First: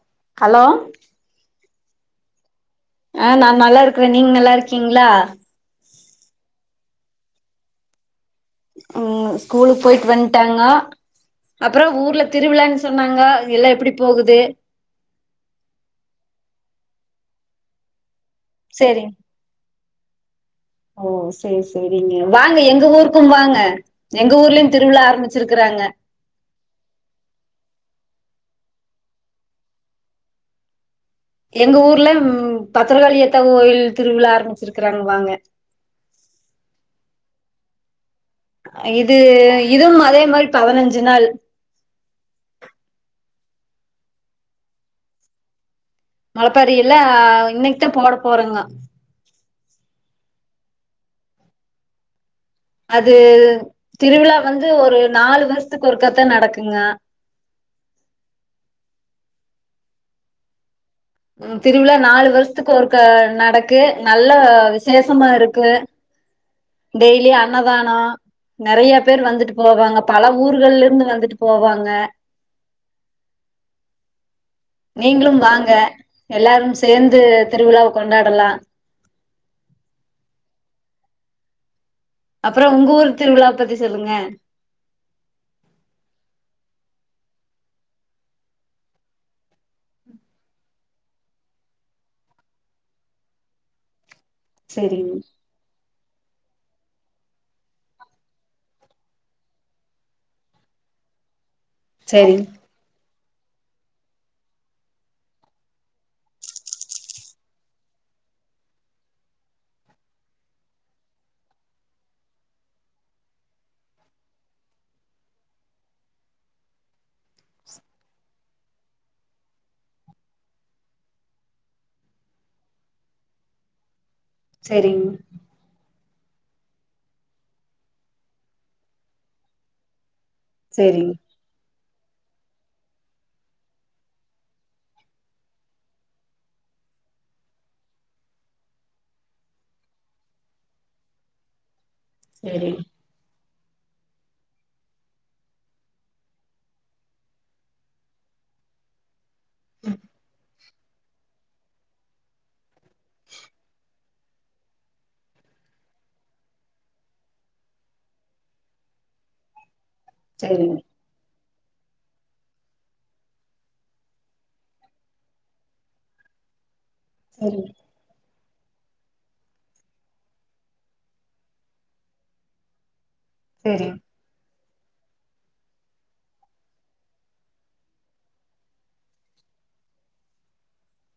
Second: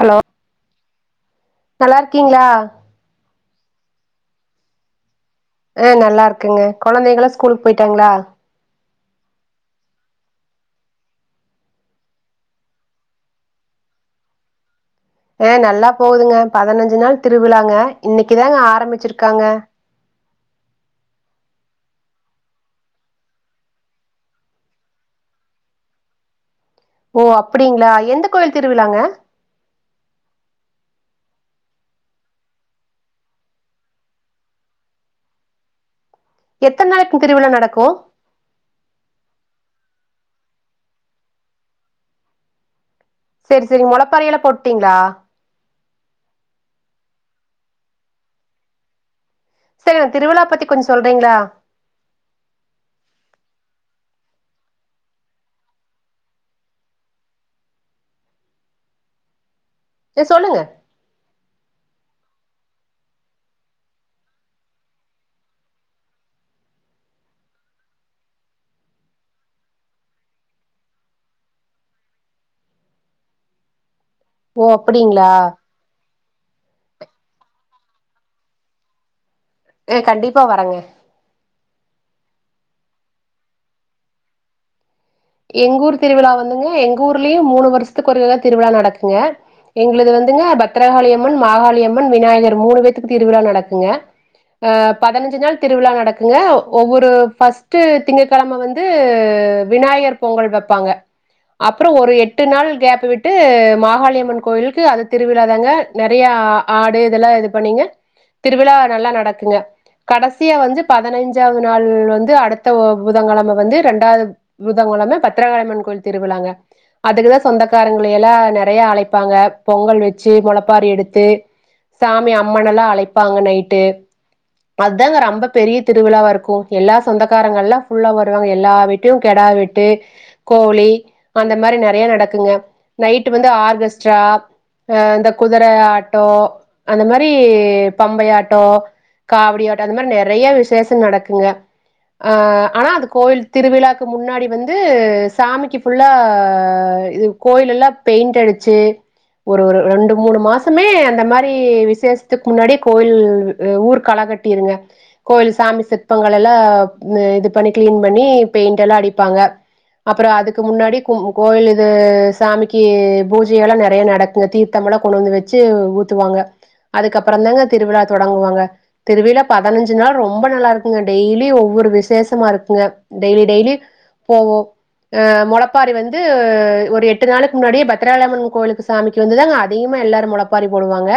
hello hello நல்லா இருக்கீங்ளா ஆ நாங் நல்லா இருக்கற நீங்க நல்லா இருக்கீங்ளா அ நல்லா இருக்குங்க குழந்தைகளா ஸ்கூலுக் போயிட்டாங்ளா உம் ஸ்கூலுக்கு போயிட்டு வன்டாங்கா அப்புறோ ஊர்ல திருவிழான் சொன்னாங்க எல்லா எப்டி போகுது அ நல்லா போகுதுங்க பதினஞ்சி நாள் திருவிழாங்க இன்னைக்குதாங்க சேரிங் ஆரம்பிச்சிருக்காங்க ஓ செரி செரிங்க வாங்க எங்க ஊருக்கு வாங்க எங்க ஊர்லயு திருவிழா ஆரம்மிச்சிருக்கிறாங்க ஓ அப்டிங்ளா எந்த கோயில் திருவிழாங்க எங்க ஊர்ல ம் பத்திரகாளியாத்த கோயில் திருவிழா ஆரம்பிச்சிருக்கறாங்க வாங்க எத்தன நாளைக்கு திருவிழா நடக்கு இது இதுவும் அதே மாரி பதினஞ்சி நாள் செரி செரி முளைப்பாரி எல்லா போட்டீங்ளா முளாப்பாரியில்லா இன்னைக்கு தா போட போறங்கோ சேரிங்க திருவிழா பத்தி கொஞ்சோ சொல்றீங்களா அது திருவிழா வந்து ஒரு நாலு வருஷத்துக்கு ஒருக்கத்தா நடக்குங்க ஏ சொல்லுங்க திருவிழா நாலு வருஷத்துக்கு ஒருக்க நடக்கு நல்ல விசேஷமா இருக்கு டெய்லியு அண்ணதானோ நெறைய பேர் வந்துட்டு போவாங்க பல ஊர்கள்ல இர்ந்து வந்துட்டு போவாங்க ஓ நீங்களு அப்படிங்களா வாங்க எல்லாரு சேந்து திருவிழாவ கொண்டாடலா அ கண்டிப்பா வரங்க அப்புறோ உங்க ஊர் திருவிழா பத்தி சொல்லுங்க எங்க ஊர் திருவிழா வந்துங்க எங்க ஊர்லயு மூணு வருஷ்த்துக்கு ஒருக்க தா திருவிழா நடக்குங்க எங்களுது வந்துங்க பத்தரகாளியம்மன் மாகாளியம்மன் விநாயகர் மூணு பேத்துக்கு திருவிழா நடக்குங்க அ செரிங் பதனஞ்சு நாள் திருவிழா நடக்குங்க ஒவ்வொரு ஃபஸ்ட்டு திங்க கெழம வந்து விநாயகர் பொங்கல் வெப்பாங்க அப்புறோ ஒரு எட்டு செரிங் நாள் கேப் விட் டு மாகாளியம்மன் கோயிலுக்கு அத திருவிழாதாங்க நெறைய ஆடு இதெல்லா இது பண்ணீங்க திருவிழா நல்லா நடக்குங்க கடசியா வந்து பதினஞ்சாவது நாள் வந்து அடுத்த புதன்கெழம வந்து ரெண்டாவது புதன் கெழம பத்ரகாளம்மன் கோவில் திருவிழாங்க அதுக்குதா சொந்தக்காரங்கள எல்லா நெறைய அழைப்பாங்க பொங்கல் வெச்சி மொளப்பாரி எடுத்து சாமி அம்மன எல்லா அழைப்பாங்க நைட்டு செரிங் அத்தாங்க ரொம்ப பெரிய திருவிழாவா இருக்கு எல்லா சொந்தக்காரங்கல்லா ஃபுல்லா வருவாங்க எல்லா வீட்லயு கெடா வெட்டு கோழி செரிங் அந்த மாரி நெறய நடக்குங்க நைட் வந்து ஆர்கஸ்ட்ரா அ இந்த குதிர ஆட்டோ அந்த மாரி பம்பை ஆட்டோ காவடியாட்டோ அந்த மாரி நெறய விசேஷம் நடக்குங்க ஆ செரிங் ஆனா அது கோவில் திருவிழாக்கு முன்னாடி வந் து சாமிக்கு ஃபுல்லா இது கோயில்ல எல்லா பெயிண்ட் அடிச்சி ஒரு ஒரு ரெண்டு மூணு மாசமே அந்த மாரி விசேஷத்துக்கு முன்னாடியே கோவில் ஊர் கள கட்டிருங்க கோயில் சாமி சிற்பங்கள் எல்லா இது பண்ணி கிளீன் பண்ணி பெயிண்ட் எல்லா அடிப்பாங்க அப்புறோ அதுக்கு செரிங் முன்னாடி கு கோயில் இது சாமிக்கு பூஜையெல்லா நெறைய நடக்குங்க தீர்த்தம் எல்லா கொண்டு வந்து வச்சி துவாங்க அதுக்கப்புறோ தாங்க செரிங் திருவிழா தொடங்குவாங்க திருவிழா பதினஞ்சு நாள் ரொம்ப நல்லா இருக்குங்க டெய்லி ஒவ்வொரு விசேஷமா இருக்குங்க டெய்லி டெய்லி செரிங் போவோ அ மொளப்பாரி வந்து ஒரு எட்டு நாளைக்கு முன்னாடியே பத்தராகாளியம்மன் கோவிலுக்கு சாமி இருந்துதாங்க அதிகமா எல்லாரு மொளப்பாரி போடுவாங்க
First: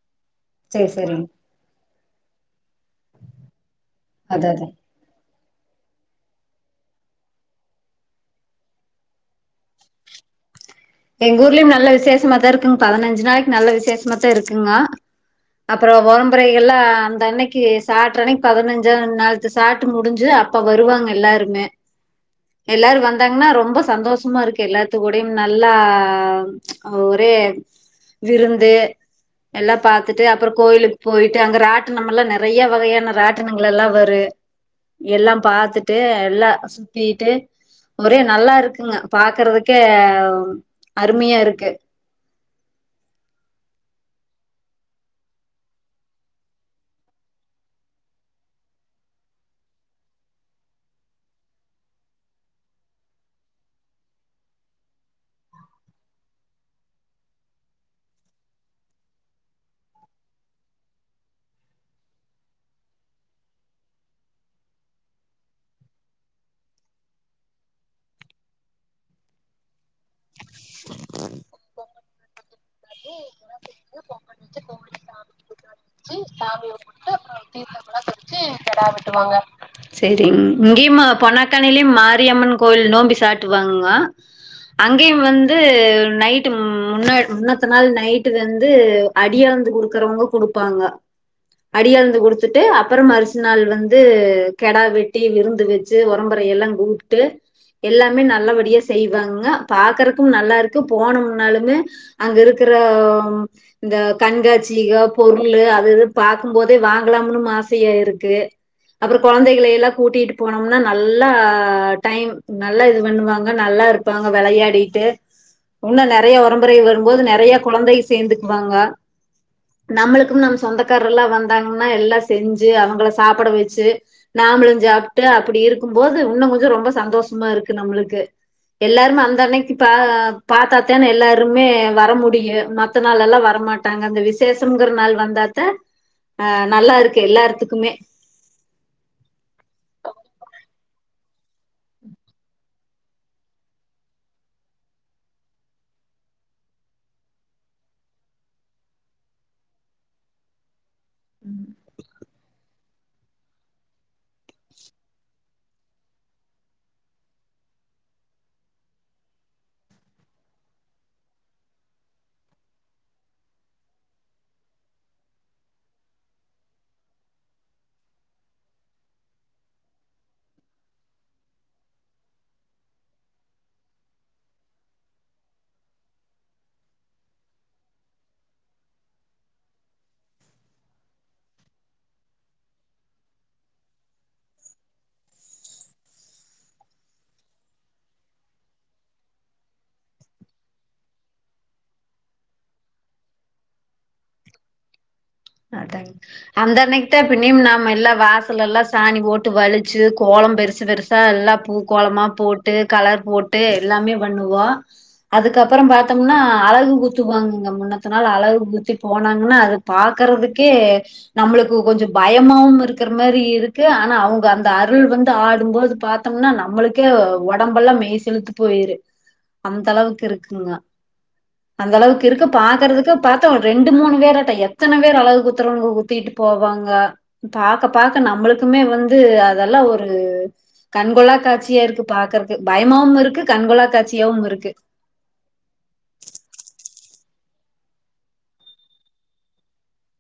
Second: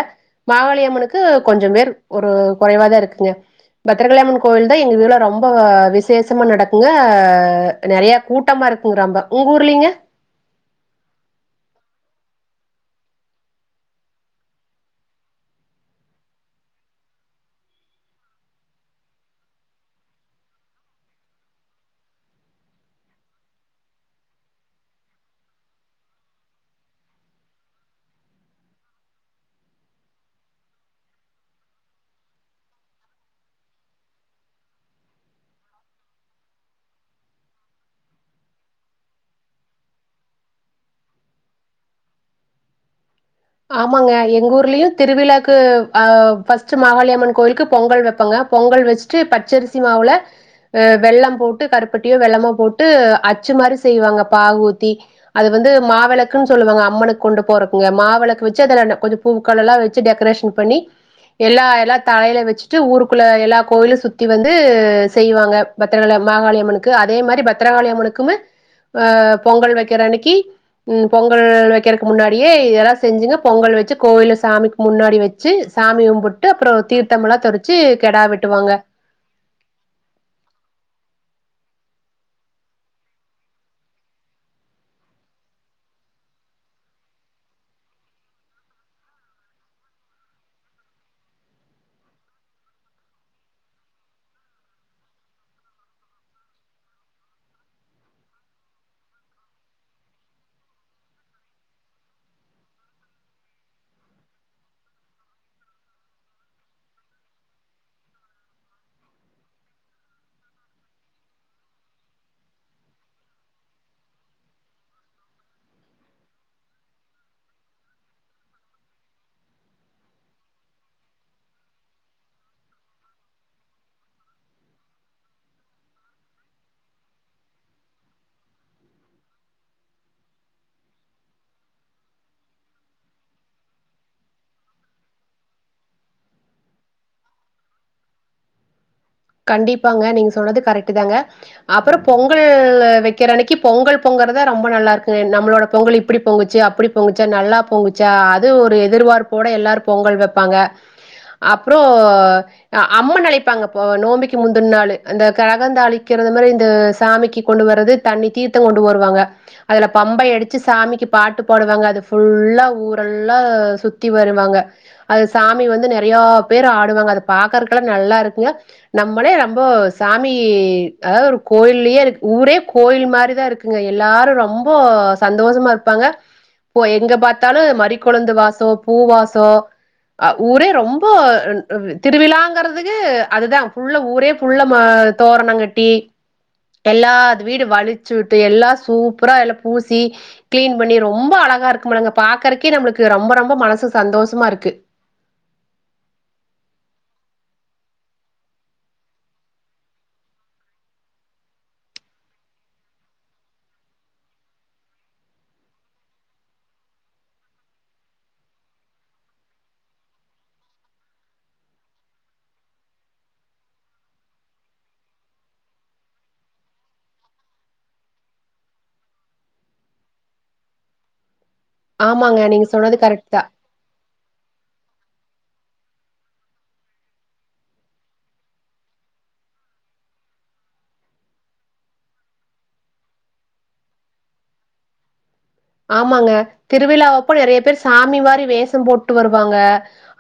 செரி மாகாளியம்மனுக்கு செரிங் கொஞ்ச பேர் ஒரு கொறைவா தா இருக்குங்க பத்தரகாளியம்மன் அதா அதா கோயில் தா எங்க இதுல ரொம் ப விசேஷமா நடக்குங்க நெறைய கூட்டமா இருக்குங்க ரெம்ப உங்க ஊர்லிங்க எங்க ஊர்லயு நல்ல விசேஷமா தா இருக்குங் பதினஞ்சு நாளைக்கு நல்ல விசேஷமா தா இருக்குங்க அப்புறோ வொறம்பறை கல்லா அந்த அன்னைக்கி சாட்ற அன்னைக் பதினஞ்சா நாள் சாட்டு முடிஞ்சி அப்ப வருவாங்க எல்லாருமே எல்லாரு வந்தாங்கனா ரொம்ப சந்தோஷமா இருக்கு எல்லாத்து கூடயும் நா நல்லா ஒரே விருந்து எல்லா பாத்துட்டு அப்புறோ கோயிலுக்கு போயிட்டு அங்க ராட்டனம் எல்லா நெறய வகையான ராட்டனங்கள் எல்லா வரு எல்லா பாத்துட்டு எல்லா சுத்திட்டு ஒரே நல்லா இருக்குங்க பாக்கறதுக்கே அருமையா இருக்கு ஆமாங்க எங்க ஊர்லயு திருவிழாக்கு அ ஃபஸ்ட்டு மாகாளியம்மன் கோயிலுக்கு பொங்கல் வப்பங்க பொங்கல் வச் சு பச்சரிசி மாவுல அ வெள்ளம் போட்டு கருப்பட்டியோ வெள்ளமோ போட்டு அச்சு மாரி செய்வாங்க பாகு ஊத்தி அது வந்து மாவிளக்குன் சொல்லுவாங்க அம்மனுக்கு கொண்டு போறக்குங்க மாவளக்கு வச்சு அதல கொஞ்ச பூக்கெல்லலா வச்சு டெக்கரேஷன் பண்ணி எல்லா எல்லா தலையில வச்சுட்டு ஊருக்குள்ள எல்லா கோயிலு சுத்தி வந்து செய்வாங்க பத்திரகாளி மாகாளியம்மனுக்கு அதே மாரி பத்தரகாளிம்மனுக்குமே அ பொங்கல் வைக்கிற அன்னைக்கி ம் பொங்கல் வைக்கிறக்கு முன்னாடியே செஞ்சுங்க இதெல்லாம் பொங்கல் வச்சு செஞ்சு கோயில பொங்கல் வச்சு சாமிக்கு கோவிலுக்கு முன்னாடி வ சாமி ச்சு கூட்டு வர வச்சு சாமியும்பிட்டு சாமிய அப்புறோ கும்பிட்டு தீர்த்தமெல்லா தொரிச்சு கெடா வெட்டுவாங்க வாங்க சரிங்க இங்கேயும்மா பொனக்காணிலயும் மாரியம்மன் கோயில் நோம்பி சாட்டுவாங்க அங்கையும் வந்து நைட்டு முன்ன முன்னத்த நாள் நைட்டு வந்து அடியலந்து குடுக்குறவுங்க குடுப்பாங்க அடியழுந்து கொடுத்துட்டு அப்பறம் அரிசு நாள் வந்து கெடா வெட்டி விருந்து வச் ச்சு ஒரம்புறை எல்லா கூப்ட்டு எல்லாமே நல்லபடியா செய்வாங்க பாக்குறக்கும் நல்லா இருக்கு போன முன்னாலுமே அங்க இருக்குற இந்த கண்காட்சீக பொருளு அது எது பாக்கும்‌போது வாங்கலாம்னு ஆசையா இருக்கு அப்புறோ குழந்தைகளைய எல்லா கூட்டிட்டு போனோம்னா நல்லா டைம் நல்லா இது பண்ணுவாங்க நல்லா இரு ப்பாங்க விளையாடிட்டு இன்னு நறைய ஒரம்புறை வரும்போது நறைய குழந்தை சேந்துக்குவாங்க நம்மளுக்கும் நம் சொந்தக்கார எல்லா வந்தாங்கன்னா எல்லா செஞ்சு அவுங்கள சாப்பட வச்சு நாமளு சாப்ட்டு அப்படி இருக்கும்போது இன்னு கொஞ்சோ ரொம்ப சந்தோஷமா இருக்கு நம்பளுக்கு எல்லாருமே அந்த அன்னைக்கு பா பாத்தாத்தானே எல்லாருமே வர முடியு மத்த நாள்ல்லாம் வரமாட் டாங்க அந்த விசேஷம்ங்கிற நாள் வந்தாத்த அ நல்லா இருக்கு எல்லார்த்துக்குமே கண்டிப்பாங்க நீங்க சொல்லறது கரெக்ட்டு தாங்க அப்புறோ பொங்கல் வைக்கிற அன்னைக்கு பொங்கல் பொங்குறதா ரொம்ப நல்லா இருக்கு நம்மளோட பொங்கல் இப்படி பொங்குச்சு அப்படி பொங்குச்சா நல்லா பொங்குச்சா அது ஒரு எதிர்பார்ப்போட எல்லாரு பொங்கல் வைப்பாங்க அப்புறோ அம்மன் அழைப்பாங்க நோம்பிக்கு முந்தன் நாளு அந்த கரகந்தழிக்கிறது மாரி இந்த சாமிக்கு கொண்டு வர்றது தண்ணி தீர்த்தோ கொண்டு வருவாங்க அதுல பம்பை அடிச்சு சாமிக்கு பாட்டு படுவாங்க அது ஃபுல்லா ஊரெல்லா சுத்தி வருவாங்க அது சாமி வந்து நறைய பேர் ஆடுவாங்க அத பாக்குறக்குலா நல்லா இருக்குங்க நம்மளே நம்போ சாமி அதாவது ஒரு கோயிலயே இருக்கு ஊரே கோயில் மாரிதான் இருக்கு ங்க எல்லாரு ரொம்போ சந்தோஷமா இருப்பாங்க எங்க பாத்தாலு மறிக்கொழுந்து வாசோ பூ வாசோ ஊரே ரொம்ப அ அ திருவிழாங்கறதுகு அதுதா ஃபுல்லா ஊரே ஃபுல்லா மா தோரணங்கட்டி எல்லாது வீடு வலிச்சு உட்டு எல்லா சூப்பரா எல்லா பூசி கிளீன் பண்ணி ரொம்ப அழகா இருக்குமானுங்க பாக்குறக்கே நம்மளுக்கு ரொம்ப ரொம்ப மனசு சந்தோஷமா இருக்கு அதாங்க அந்த அன்னைக்கு தா பினியும் நம் எல்லா வாசல் எல்லா சாணி போட்டு வலிச்சு கோலம் பெருசு பெருசு ச எல்லா பூக்கோளமா போட்டு கலர் போட்டு எல்லாமே பண்ணுவோ அதுக்கப்புறம் பத்தோம்னா அழகு குத்துவாங்கங்க முன்னத்த நாள் அழகு குத்தி போனாங்கன்னா அது பாக் க்கறதுக்கே நம்மளுக்கு கொஞ்சோ பயமாவு இருக்கிற மாரி இருக்கு ஆனா அவுங்க அந்த அருள் வந்து ஆடும்போது பா த்தோம்னா நம்மளுக்கே உடம்பெல்லா மெய் சிலுத்து போயிரு அந்த அளவுக்கு இருக்குங்க அந்த அளவுக்கு ஆமாங்க இருக்கு நீங்க சொன்னது பாக்கறதுக்கு கரெக்ட் தா பாத்த ஒ ரெண்டு மூணு பேரட்ட எத்தனை வேர் அழகு குத்தறவங்க குத்திட்டு போவாங்க பாக்க பாக்க நம்மளுக்குமே வந்து அதெல்லா ஒரு கண்கொள்ளா காட்சியா இருக்கு பாக்கறக்கு பயமாவும் இருக்கு கண்கொள்ளா காட்சியாவும் இருக்கு ஆமாங்க திருவிழாவைப்ப நிறைய பேர் சாமி மாரி வேஷம் போட்டு வருவாங்க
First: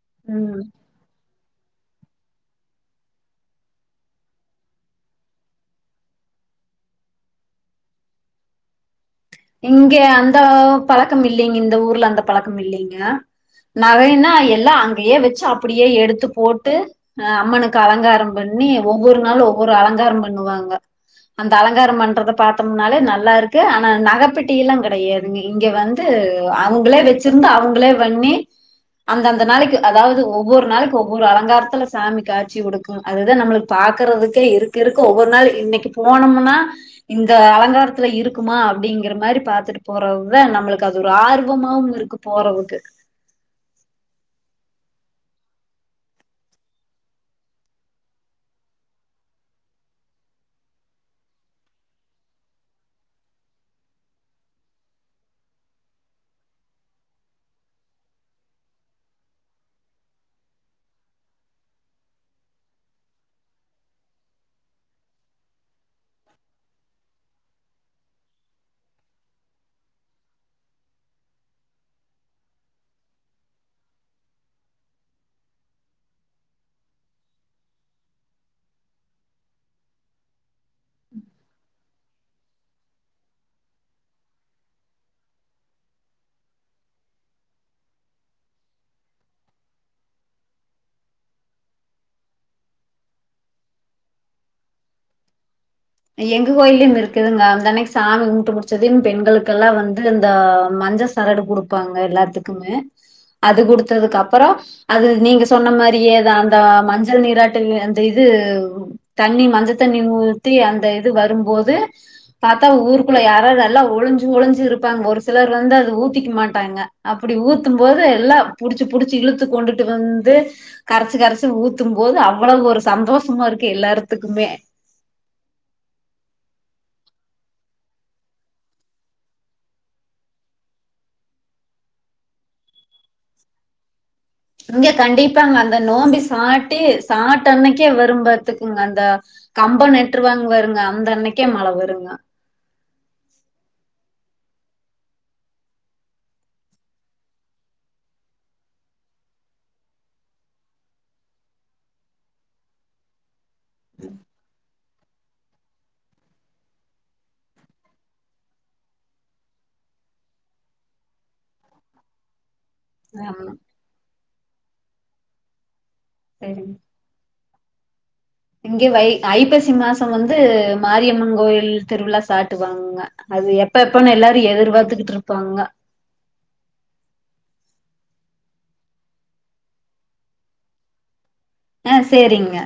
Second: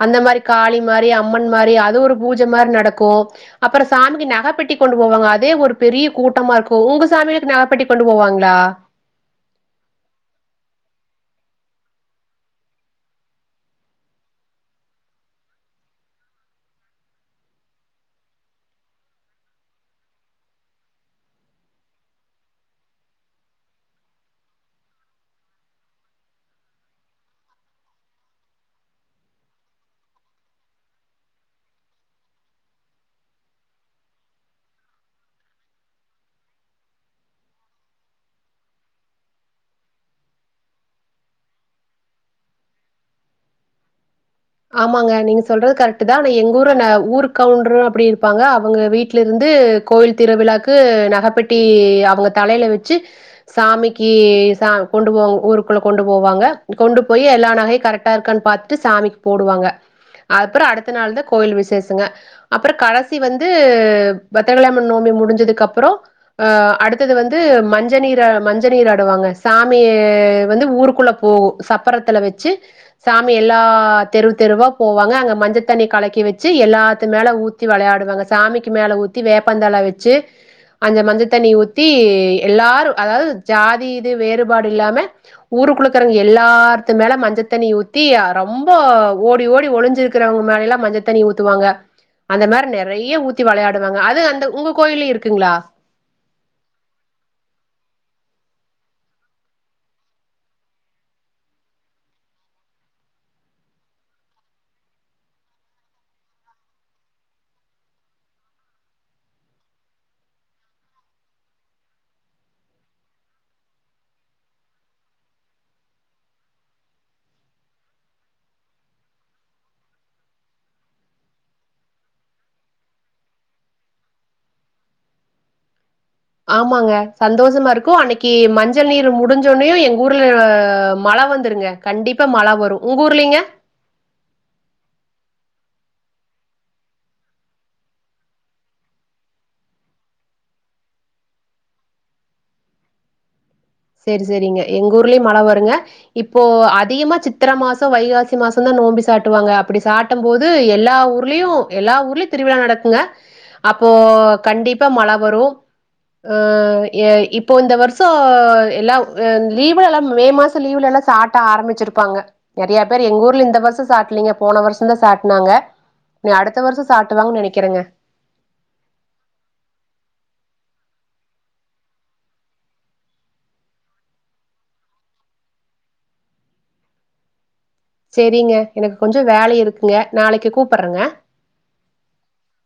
அந்த மாரி ம் காளி மாரி அம்மன் மாரி அது ஒரு பூஜ மாரி நடக்கு அப்பற சாமிக்கு நகப்பெட்டி கொண்டு போவாங்க அதே ஒரு பெரிய கூட்டமா இருக்கு உங்க சாமிகளுக்கு நகைப்பெட்டி கொண்டு போவாங்ளா இங்க அந்த பழக்கம் இல்லைங் இந்த ஊர்ல அந்த பழக்கம் இல்லைங்கோ நகைனா எல்லா அங்கயே வச்சு அப்படியே எடுத்து போட்டு அ அம்மனுக்கு அலங்காரம் பண்ணி ஒவ்வொரு நாளு ஒவ்வொரு அலங்காரம் பண்ணுவாங்க அந்த அலங்காரம் பண்றத பாத்தம்னாலே நல்லாருக்கு ஆனா நகை பெட்டியெல்லா கெடையாதுங்க இங்க வந்து அவுங்களே வச்சிருந்து அவுங்களே வண்ணி அந்தந்த நாளைக்கு அதாவது ஒவ்வொரு நாளைக்கு ஒவ்வொரு அலங்காரத்துல சாமி காட்சி கொடுக்கு அதுதா நம்மளுக்கு பாக்கறதுக்கே இருக்க இருக்க ஒவ்வொரு நாள் இன்னைக்கு போனம்னா இந்த அலங்காரத்துல இருக்குமா அப்டிங்கற துமாரி பாத்துட்டு போறதுதா நம்மளுக்கு அது ஒரு ஆர்வமாவு இருக்கு போறதுக்கு ஆமாங்க நீங்க சொல்றது கரெக்ட்டு தா ஆனா எங்க ஊரு ந ஊரு கவுண்ட்ரு அப்டி இருப்பாங்க அவுங்க வீட்ல இருந்து கோவில் திருவிழாக்கு நகைப்பெட்டி அவுங்க தலைல வச்சு சாமிக்கு சா கொண்டு போவாங்க ஊருக்குள்ள கொண்டு போவாங்க கொண்டு போய் எல்லா நகையு கரெக்டா இருக்கான் பாத் ட்டு சாமிக்கு போடுவாங்க அதுப்ற அடுத்த நாள் தா கோயில் விசேஷங்க அப்றோ கடைசி வந்து பத்தரகலாமன் நோமி முடிஞ்சதுக்கு அப்றோ ஆ அடுத்தது வந்து மஞ்ச நீர மஞ்ச நீர் ஆடுவாங்க சாமிய வந்து ஊருக்குள்ள போகு சப்பரத்துல வச்சு சாமி எல்லா தெரு தெருவா போவாங்க அங்க மஞ்ச தண்ணி கலக்கி வச்சு எல்லாத்துமேல ஊத்தி வெளையாடுவாங்க சாமிக்கு மேல ஊத் த்தி வேப்பந்தல வச்சு அஞ்ச மஞ்ச தண்ணி ஊத்தி எல்லாரு அதாவது ஜாதி இது வேறுபாடு இல்லாம ஊருக்குளுக்கறவங்க எல்லாத்து மேல மஞ்ச தண்ணி ஊத்தி ரொம் ப ஓடி ஓடி ஒளிஞ்சிருக்கிறவங்க மேலல்லா மஞ்சத்தண்ணி ஊத்துவாங்க அந்த மாரி நெறைய ஊத்தி வெளையாடுவாங்க அது அந்த உங்க கோயில்லயு இருக்குங்களா எங்க கோயில்லயும் இருக்குதுங்க அன்தனக்கு சாமி கும்ட்டு முடிச்சதயு பெண்களுக்கெல்லா வந்து இந்த மஞ்ச சரடு குடுப்பாங்க எல்லாத்துக்குமே அது குடுத்ததுக்கு அப்பறோ அது நீங்க சொன்ன மாரியே அந்த மஞ்சள் நீராட்டுங் அந்த இது தண்ணி மஞ்ச தண்ணி ஊத்தி அந்த இது வரும்போது பாத்தா ஊருக்குள்ள யாரார்ரெல்லா ஒளிஞ்சு ஒளிஞ்சு இருப்பாங்க ஒரு சிலர் வந்து அது ஊத்திக்க மாட்டாங்க அப்டி ஊத்தும் போது எல்லா புடுச்சு புடுச்சு இழுத்து கொண்டுட்டு வந்து கரச்சு கரச்சு ஊத்தும் போது அவ்ளோ ஒரு சந்தோஷமா இருக்கு எல்லார்த்துக்குமே ஆமாங்க சந்தோஷமா இருக்கு அன்னைக்கு மஞ்சள் நீர் முடிஞ்சோனுயு எங்க ஊர்ல மழ வந்துருங்க கண்டிப்பா மழ வரு உங்க ஊர்லிங்க இங்க கண்டிப்பாங்க அந்த நோம்பி சாட்டி சாட்டன்னக்கே வரும்பாத்துக்குங்க அந்த கம்ப நட்டுருவாங்க வாருங்க அந்த அன்னைக்கே மழ வருங்க செரி செரிங்க எங்க ஊர்லயு மழ வருங்க இப்போ அதிகமா சித்திர மாசோ வைகாசி மாச தா நோம்பி சாட்டுவாங்க அப்டி சாட்டு ம்போது எல்லா ஊர்லயு எல்லா ஊர்லயு திருவிழா நடக்குங்க அப்போ கண்டி ப்பா மழ வரு இப்போ இந்த வருஷோ எல்லாவ் லீவுல எல்லா மே மாச லீவ்ல எல்லா சாட்ட ஆரம்பிச்சிருப்பாங்க நிறைய மாரி எங்க ஊர்ல ஆமா இந்த வருஷம் சாட்டலீங்க போன வருஷம் தான் சாட்னாங்க நீ அடுத்த வருஷம் சாட்டுவாங்க நெனைக்கிறேங்க இங்கய வை ஐப்பசி மாசம் வந்து மாரியம்மன் கோயில் திருவிழா சாட்டுவாங்கங் க அது எப்ப எப்பன்னு எல்லாரும் எதிர்பார்த்துகிட்டு இருப்பாங்க செரிங்க எனக்கு கொஞ்சம் வேலை இருக்குங்க நாளைக்கு கூப்பறேங்க ஆ சேரிங்க